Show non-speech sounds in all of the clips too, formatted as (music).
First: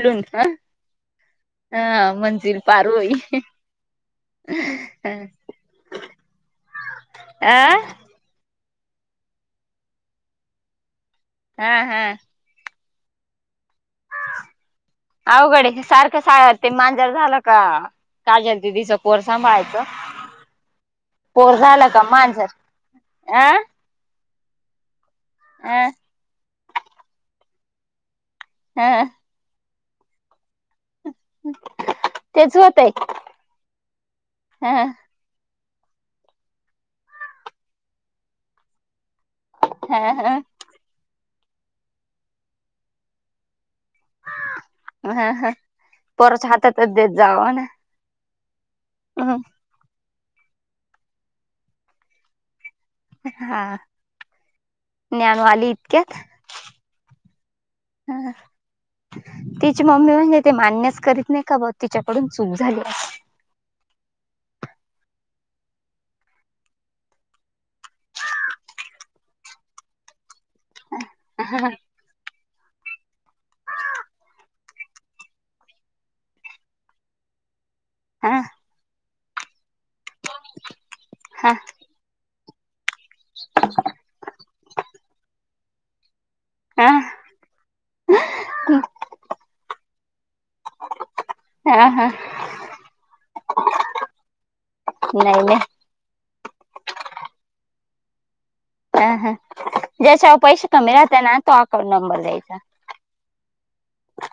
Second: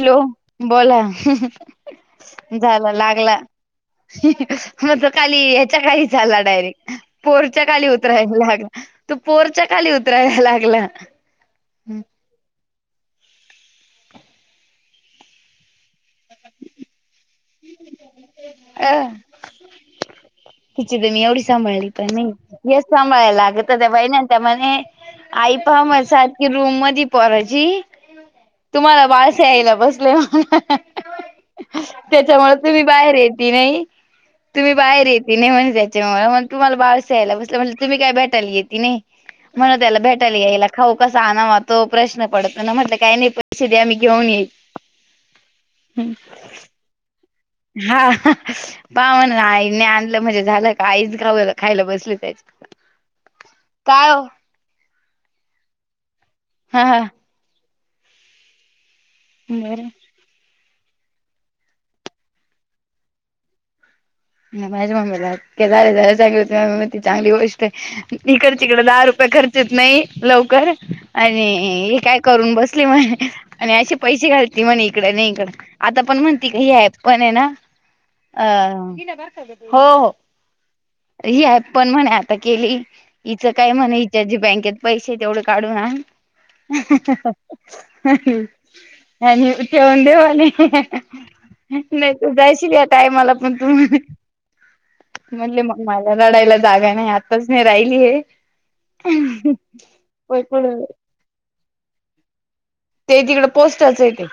Hello, लून ह बोला हा मंजिल पार झाला होई लागला. अ (unintelligible) काली याच्या काही चालला डायरेक्ट पोरच्या काली उतरायला लाग तू पोरच्या खाली उतरायला लागला. हा हा. अवघडे सारखं साग ते मांजर झालं का काज अ दीदीच पोर सांभाळायचं. तिची (unintelligible) एवढी पोर झालं सांभाळली का पण मांजर नाही यच सांभाळायला अ लागत त्या बहि ना त्या मणे. आई अ पहा (unintelligible) की रूम मधी पोराची ह तुम्हाला ब खेळायला बसलय. त्याच्यामुळे तेच तुम्ही होतय बाहेर येत नाही, तुम्ही ह बाहेर येत ति नाही म्हण त्यायच्या मला मग तुम्हाला बाहेरसा यायला (unintelligible) तुम्ही काय भेटायला ति नाही. मला ह त्याला भेटायला याय खाऊ कसा आणावा तो प्रश्न पडत ना म्हटलं काय नाही परिथिधी आम्ही घेऊन येई. हा हा, पोराच्या हातातच देत जाव ना. हा पा म्हण आईने आणलं म्हणजे झालं का आईच खाऊलं खायला बसली त्याची. हा, काय हो ज्ञानवाली इतक्यात. हा हा. हा तिची बरं. मम्मी म्हणजे ते मान्यस करीत नाही का ब तिच्याकडून चूक झाली. ना माझ्या मम्मीला (unintelligible) चांगली गोष्ट आहे. इकड तिकडं दहा रुपये खर्च होत नाही लवकर आणि हे काय करून बसले म्हणे आणि असे पैसे घालतील म्हणे इकडे नाही इकड. आता पण म्हणती का हे पण आहे ना. हा अ हो हो हा ह. पण म्हणे आता केली इिचं काय म्हणे हिच्या ज बँकेत पैसे तेवढे काढू ना. हा आणि ठेवन देवाले हा हा नाही तू जायशील या टायमाला पण तू नाही नाही म्हटले म मला लडायला जागा नाही आताच नाही राहिली हे. ह हा ज्याच्यावर पैसे कमी राहते ना तो अकाउंट नंबर द्यायचा. ते तिकडे पोस्टच आहे ते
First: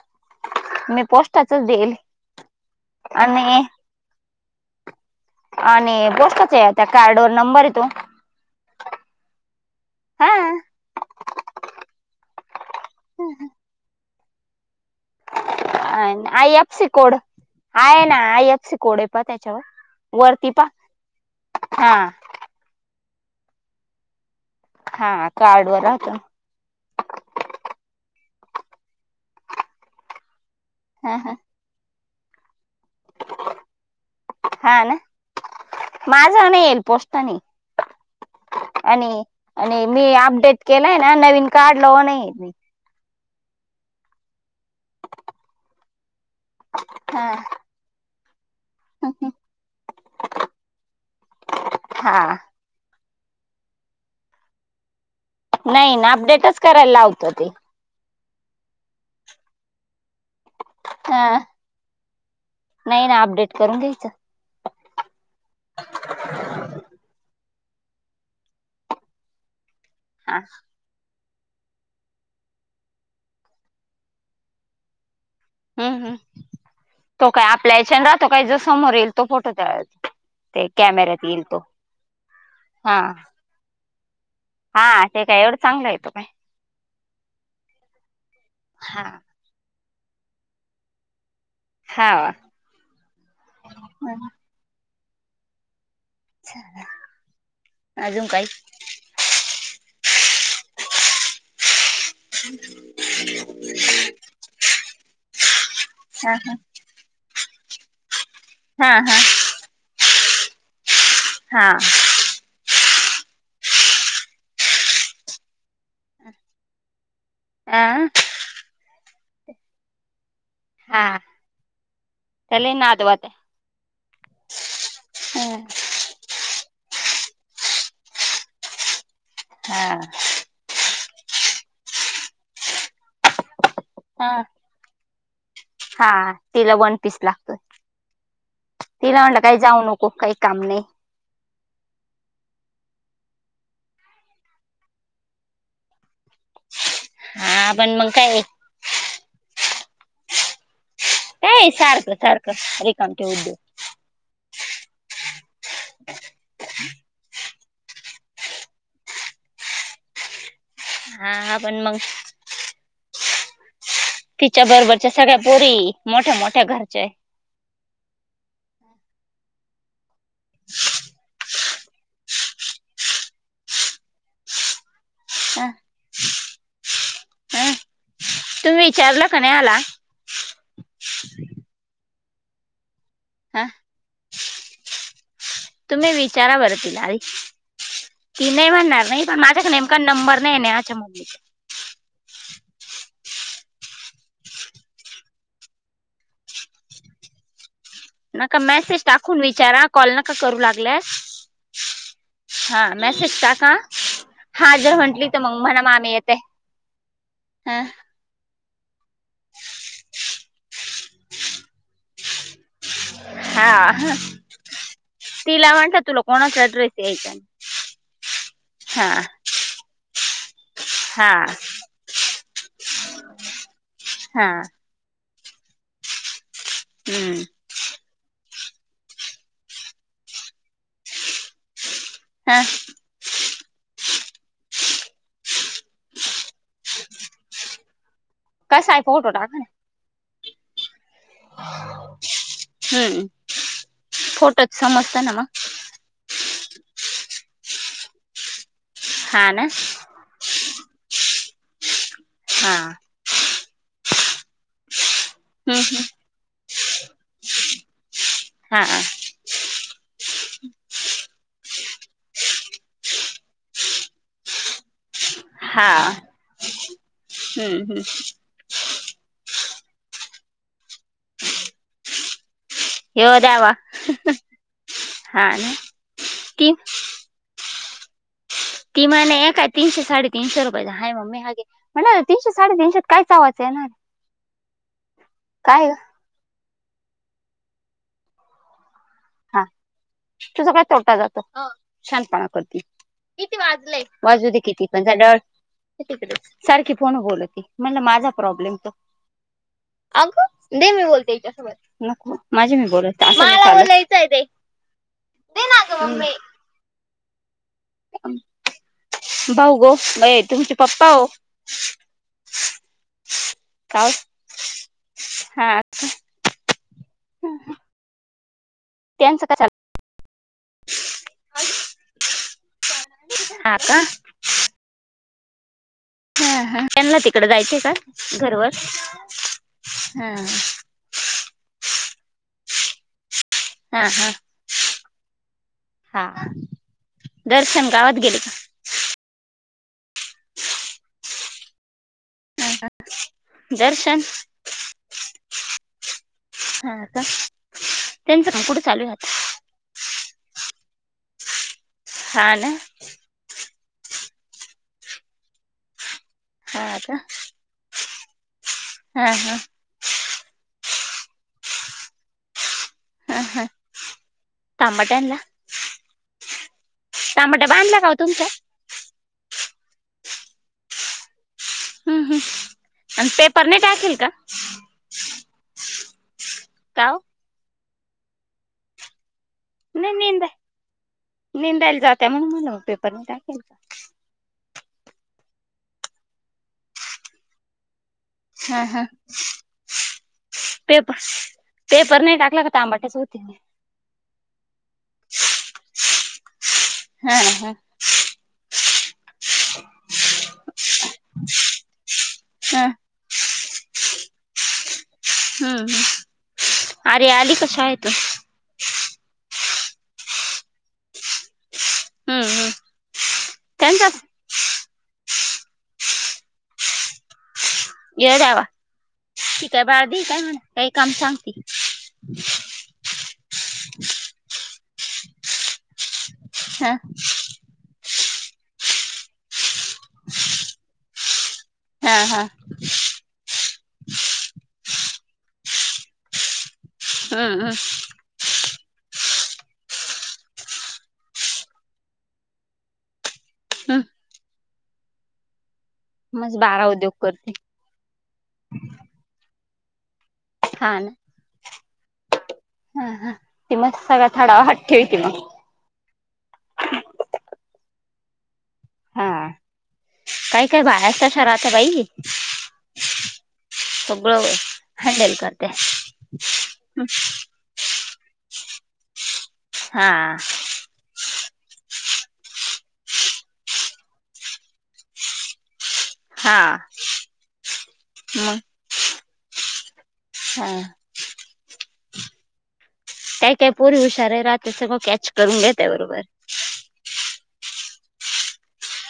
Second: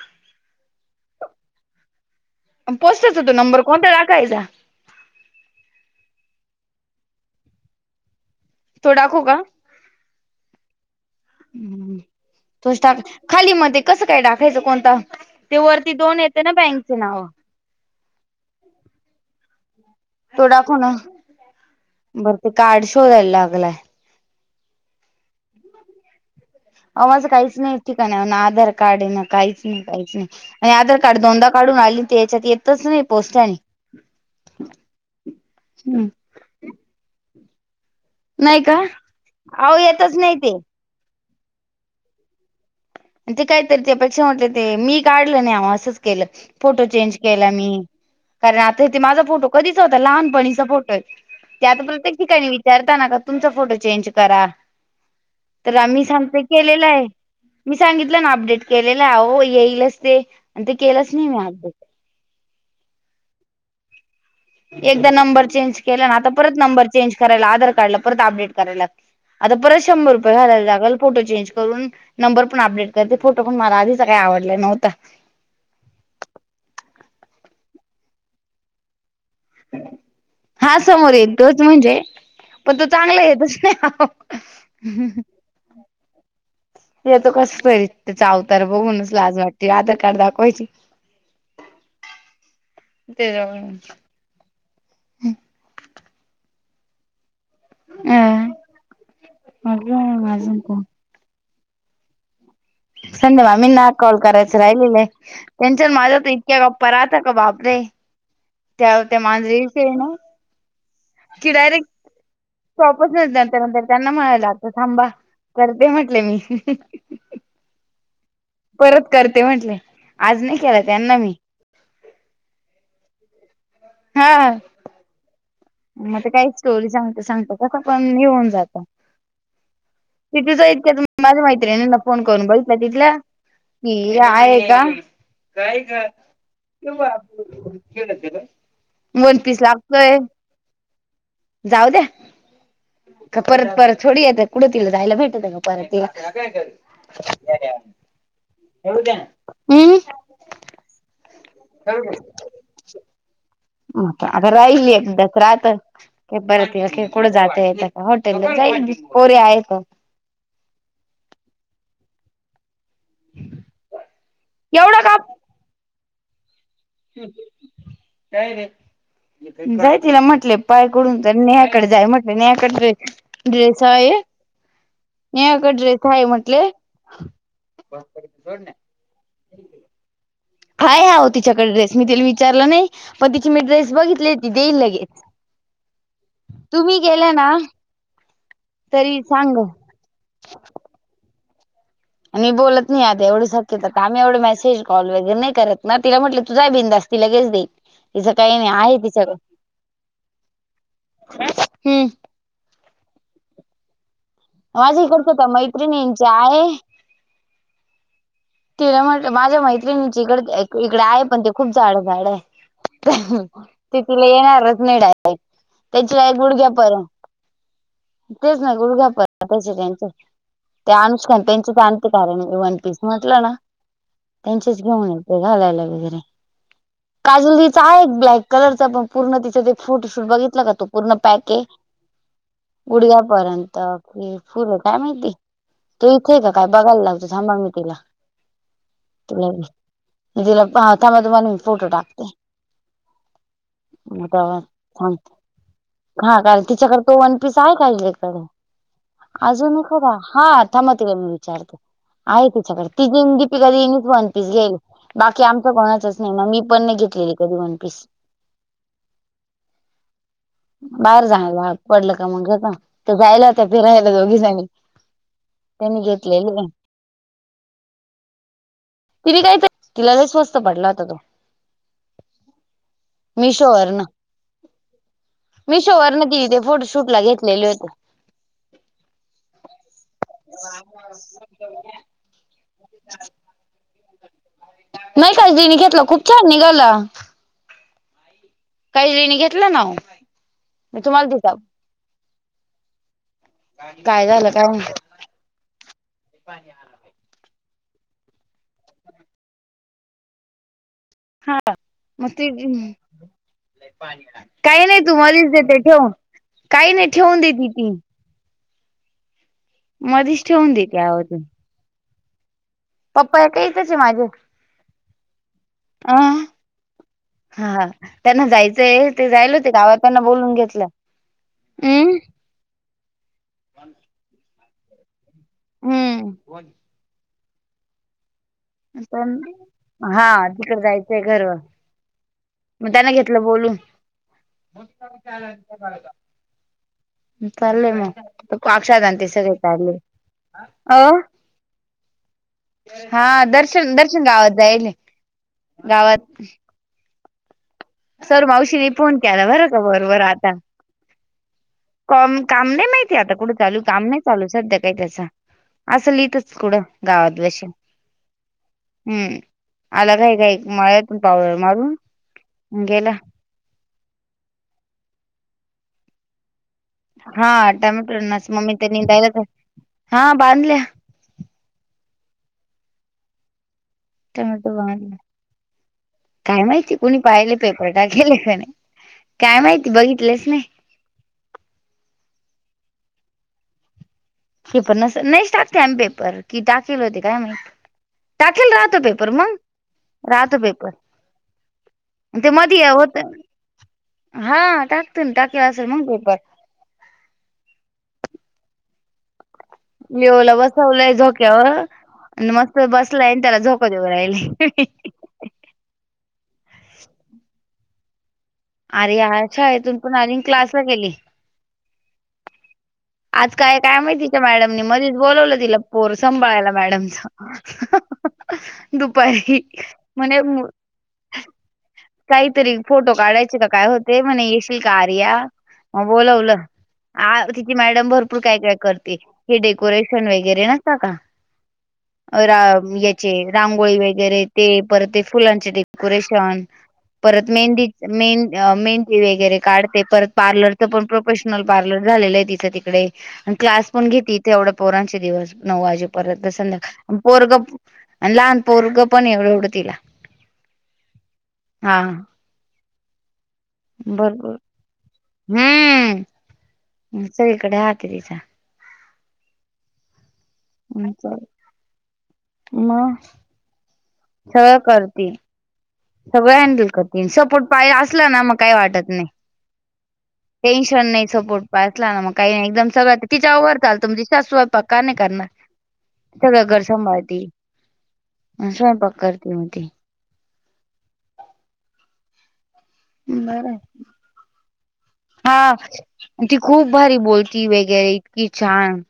मी पोस्टाचच देईल. पोस्टच हो तो नंबर आणि कोणता टाकायचा. आणि बोस्टच आहे त्या कार्ड वर नंबर य तो तो डाकू का? हा ह् तुच टाका खाली मध्ये कसं काय टाकायचं कोणता? ते वरती दोन आणि येते ना आय एफ सी बँकचे कोड नाव आहे ना आय एपसी कोडे प त्याच्यावर वरती प हा. त का्ड शोधायला लागलाय. हा कार्ड व होहता. अ माझं काहीच नाही ठिकाण आधार कार्ड ना काहीच नाही काहीच नाही आणि आधार हा कार्ड हा दोनदा काढून आली ते याच्यात येतच नाही पोचताने हम्. पोस्टाने येईल नाही का पोस्टानेआणि अहो मी येतच नाही ते अपडेट केलत. ना नवीन कार्ड लाव नाहीयेत. ते कायत त्यापेक्षा म्हटलं ते मी काढलं नाही आ असंच केलं फोटो चेंज हा केला मी कारण आता ते माझा फोटो कधीचा होता लहानपणीचा फोटो आहे ते आता प्रत्येक हा ठिकाणी विचारताना का तुमचा फोटो चेंज करा तर नाही आम्ही ना सांगतेय अपडेटच केलेला करायला आहे. लावतो ते मी सांगितलं ना अपडेट केलेलं हो येईलच ते आणि ते केलंच हा नाही मी अपडेट नाही ना अपडेट करून घ्यायचं. एकदा नंबर चेंज केला ना आता परत नंबर चेंज करायला आधार कार्डला परत अपडेट करायला लाग. आता परत शंभर रुपये हा घालायला लागल फोटो चेंज करून. नंबर पण अपडेट करते फोटो पण मला आधीच काय आवडला नव्हता. हम् हम तो काय आपल्या याच्यान राहतो काय ज समोर येईल. तो फोटो त ते हा समोर कॅमेऱ्यात येईल तो येतोच म्हणजे पण तो हा चांगला येतस. हा ते काय एवढं चांगलं आहेेतो काय? तेेतो कस कररीत चावतार हा बघूनच लाज वाटते आधार कार्ड दाखवायची. हा ते जा. अच्छा. अ मज माझ का? ह. संध्या ममी ना कॉल करायचं राहिलेलंय टेन्शन माझ्या तर हा इतक्या गप्. परता का बापरे हा त्यावर ते मांजरी फ ना. ती हा डायरेक. शॉपच न नंतर नंतर त्यांना म्हणाला आता थांबा करते म्हटले मी आं. परत करते म्हंटले आज नाही. केला हा त्यांना मी ले नात वाते. हा. हा. मग ते काही स्टोरी सांगते सांगत कसं पण येऊन जातं. हा. तिथिच इतक्या माझ्या मैत्रीनी ना फोन करून बघितला तिथल्या. की, हे आहे का? काय का? हा तिला वन केव्हा पीस आप लागतोय खेळ त का (unintelligible) तिला म्हणलं काही जाऊ नको. काही काम नाही. जाऊ द्या. परत परत थोडी येत कुठ. तला जायला भेटत का. परत तीला. हा पण मग काय अम्म. काये सारखं सारखं. रिकामटे उद्योग. आता राहील. एकदाच राहात. के परत तीला काय कुड जात येत. हॉटेल जाईल पोरी आहे त. हा. पण मग. तिच्या एवढं बरोबरच्या का सगळ्या पोरी. मोठ्या मोठ्या घरच्याय. काय रे. जाय तिला म्हटले. पाय कडून तरी. नेहाकडे जाय म्हटले. नेहाकडे जा. ड्रेस आहे. नेहा हा, कडे ड्रेस हाये म्हटले. बपरे सोडणा. चारला क नाही आला. हाये आहो तिच्याकडे ड्रेस. मी तिला विचारलं नाही. पण तिची मी हा ड्रेस बघितलेय. ती देईल लगेच. तुम्ही विचारा बर तुम्ही तीला आधी. गेला ना ती नाही म्हणणार तरी नाही. पण सांग माझ्या नेम का. नंबर नये. नेयाच्या मम्मीचा. आणि बोलत नाही एवढं सक्यता. आम्ही एवढे मेसेज कॉल वगैरे नाही करत ना. तिला म्हटलं तु जाय बिंदास. ति लगेच देईल. तिचं काही नका. नाही आहे मेसेज तिच्याकडे टाकून विचारा. कॉल नका करू लागलास. हम्म हा मॅसेज टाका. हा जर माझ्या म्हटली. इकडचं तर मग म्हणा मामी मैत्रिणींची येत्याय. आहे ह. तिला म्हटलं माझ्या मैत्रिणीची इकड इकडे आहे. पण ते खूप जाड्या जाड्याये. हा ते तिला येणार नाही डायरेट. तिला म्हटलं त्याच्या तुला आहे कोणाचा गुडघ्या ड्रेस परन यायचा तेच ना. हा गुडघ्यापर्यंतचे त्यांचे. ते हा अनुष्कान त्यांचेच आणते कारण वन पीस मी, हा त्यांचीच घेऊन येते. घालायला वगरे. हम्म काजल दीदी चाय एक ब्लॅक कलरचा. पण पूर्ण तिच्यात एक फोटोशूट बघितला का तो पूर्ण पॅके. ह. पुडग्यापर्यंत कि फुल. काय माहिती. ती इथेय का काय बघायला लागतो. थांब मी तिला. कसाय फोटो टाका ना. दिला. थांबा मी फोटो टाकते. हम्म मता फोटोच समजत ना (unintelligible) मग हा कारण तिच्याकडे तो वन पीस आहे. काकडे हा ना अजून एक होता. हा थांब तीका मी विचारतो. आहे हा तिच्याकडे. ती देन दीपिका ने वन पीस घ्यायले. बाकी आमचा हम्म कोणाचच नाही. म मी पण नाही घेतलेली कधी वन पीस. हा (unintelligible) बाहेर जाण भाग पडलं का? मग घेत्या. त्या जायला होता फिरायला दोघी जनी. (unintelligible) हा. हम्म हम्म. तिने काय ते. तिला स्वस्त पडला होता तो. येव द्यावा. मिशोवर न हा ना मिशोवर न तिन ते ती फोटोशूट ला घेतलेले होते. ती म्हणे काय तीनशे साडेतीनशे रुपये चा हाये मम्मी. हा घे. म्हण तीनशे साडेतीनशेत. काय चावाचा येणारे. नाही का. काजीने घेतलं खूप छान निघाला. काही हिन हा घेतलं ना. म तुम्हाला दता शहानपणा करती, किती वाजलंय? काय वाजू झालं दे काय किती माहित पण तिकडेच सारखी फोन वर बोलती म्हण माझा प्रॉब्लेम तो अगं दे मी बोलते याच्यासोबत मग नको ती माझे मी बोलतते. काही नाही तू मध्येच देते ठेवून मम्मी काही नाही ठेवून देते ती भाऊ गं ये मधीच ठेवून तुमचे देते पप्पा अहो हो ती पप्पा हे काय इतेच आहे का हो? माझे हा. अ हा त्यांना जायचंय ते त्यांचं जाइल काय होते चाललं गावात त्याना बोलून घेतलं हम्म. हा का. ह हम्म. हा हा त्यांना तिकडे जायचं का घरवर पण हा तिकडे जायचंय घरवर. मग त्याना घेतलं बोलून. हा हा हा दर्शन चाललंय मग. गावात गेले का सगळे काढले अ हा. हा. दर्शन गावात हा का, सर त्यांचं काम कुठं मावशी चालू आहे फोन आता? केला बरं का बरं बरं आता कम हा काम ना नाही माहितीय आता कुठं चालू काम नाही चालू सध्या काय त्याचा असंल इतेच कुडं हा का गावात बसेल. हा हा आला घाई घाई काय मळ्यातण पावडर मारून गेला. ह हा थांबा त्याना हा टमॅटोस मम्मी त्यांनी दयलाच हा बांधल्या. हम्म हम्म आणि पेपर नाही टाकिल. टमॅटो वाढला काय माहिती का कुणी हो? पाहिले. पेपर टाकेेले काय माहिती नाही बघितलेच नेंदा नाही नेंदायला जातय म्हणून म्हणलं पेपरने टाकेल का. पेपर नसल नाहीच टाकत्यात पेपर, की टाकल होते काय माहीत. टाकेल हा राहतो हा पेपर मग राहतो पेपर.. पेपर नाही ते टाकला तर मध्ये काम कस होत होतील. हा टाकते ना टाकल असेल मंग पेपर हा ह येवला बसवलंय झोक्यावर आणि मस्त हम्म बसलाय त्याला झोका देवू राहिली. हम्म अरे आली का शाळेतून अरे शाळेतून पण आली अन क्लासला गेली. हम्म हम् आज काय काय माहिती तिच्या मॅडमनी मधीच बोलवलं तिला पोर सांभाळायला मॅडमचं ये देवा ती काय बाल्दी ये का म्हणा काही काम सांगते. कायतरी फोटो काढायचे का काय होते म्हणे येशील का आर्या मग बोलवलं हा आ तिची मॅडम भरपूर काय काय करते हे डेकोरेशन वगैरे नसता काय. हा हा रा याचे रांगोळी वगैरे ते परते फुलांचे डेकोरेशन परत हम्म हम्म मेहंदी मे मेहेंदी वगैरे काढते परत पार्लरचं पण प्रोफेशनल पार्लर झालेलं आहे तिच तिकडे क्लास हम्म. पण घेते तेवढ्या पोरांचे दिवस नऊ वाजे परत मग बारा उद्योग संद्याकाळी करते पोरग लहान पोरग पण एवढ एवढं तिला हा ना. हा हा हा बरोबर ते (unintelligible) हम्म... सगळीकडे हात ए तिचा हा... काई काई बायाच, तशा राहतात बाई मग बरोबर... सगळं करते हॅडल करत्यात. सगळं हँडल करतील, सपोर्ट पाय असला ना... मग काय वाटत नाई हा टेन्शन नाई.. सपोर्ट पाय असला ना, मग काई नाई एकदम सगळ तिच्यावर चालतं... म्हणजे सासू स्वयंपाक का नाही करणार हा सगळं घर सांभाळती, मग स्वयंपाक करती मग ती हा काई बर काई पोरी हुशारही राहत्यात, सगळं कॅच करून हा... घेते बरोबर ती खूप भारी बोलती वगैरे... इतकी छान,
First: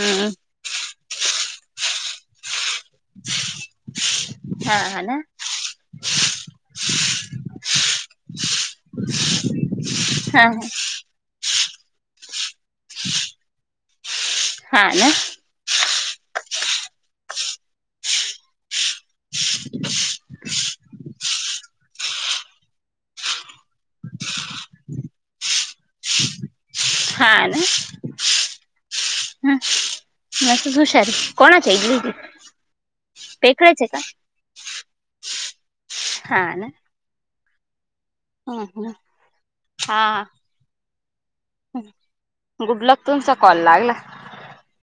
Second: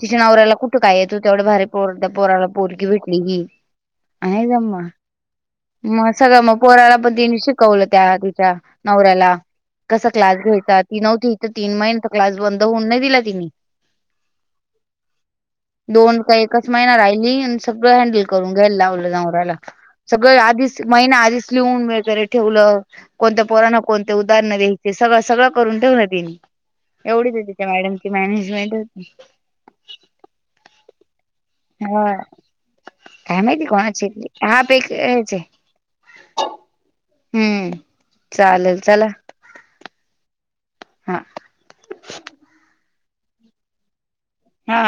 तिच्या नवऱ्याला खूप तो काय येतो, तेवढं भारी पोर... त्या पोराला पोरगी भेटली की, आहे हा जम्मा हा ना मग सगळं मग पोराला पण तिने शिकवलं... त्या तिच्या नवऱ्याला कसा क्लास... हा (unintelligible) ती नव्हती इथं तीन महिने, तर क्लास बंद होऊ नाई दिला तिनी हा ना दोन का एकच महिना राहिली, आणि सगळं हँडल करून घ्यायला लावलं नवऱ्याला (unintelligible) सगळं आधीच... महिना आधीच लिहून वगैरे ठेवलं... कोणत्या पोरांना, कोणती उदाहरणं द्यायची ते सगळं सगळं करून ठेवलं तिनी... एवढी हा तिची त्या मॅडमची मॅनेजमेंट होती हा... जास्तच हुशार ए कोणाच्या (unintelligible) ए हा ती, काय ते माहिती खायचं का? कोणाची हा पे ह्याचे हा ना हुं. हं... हं... हा... हा गुडलक तुमचा कॉल लागला हा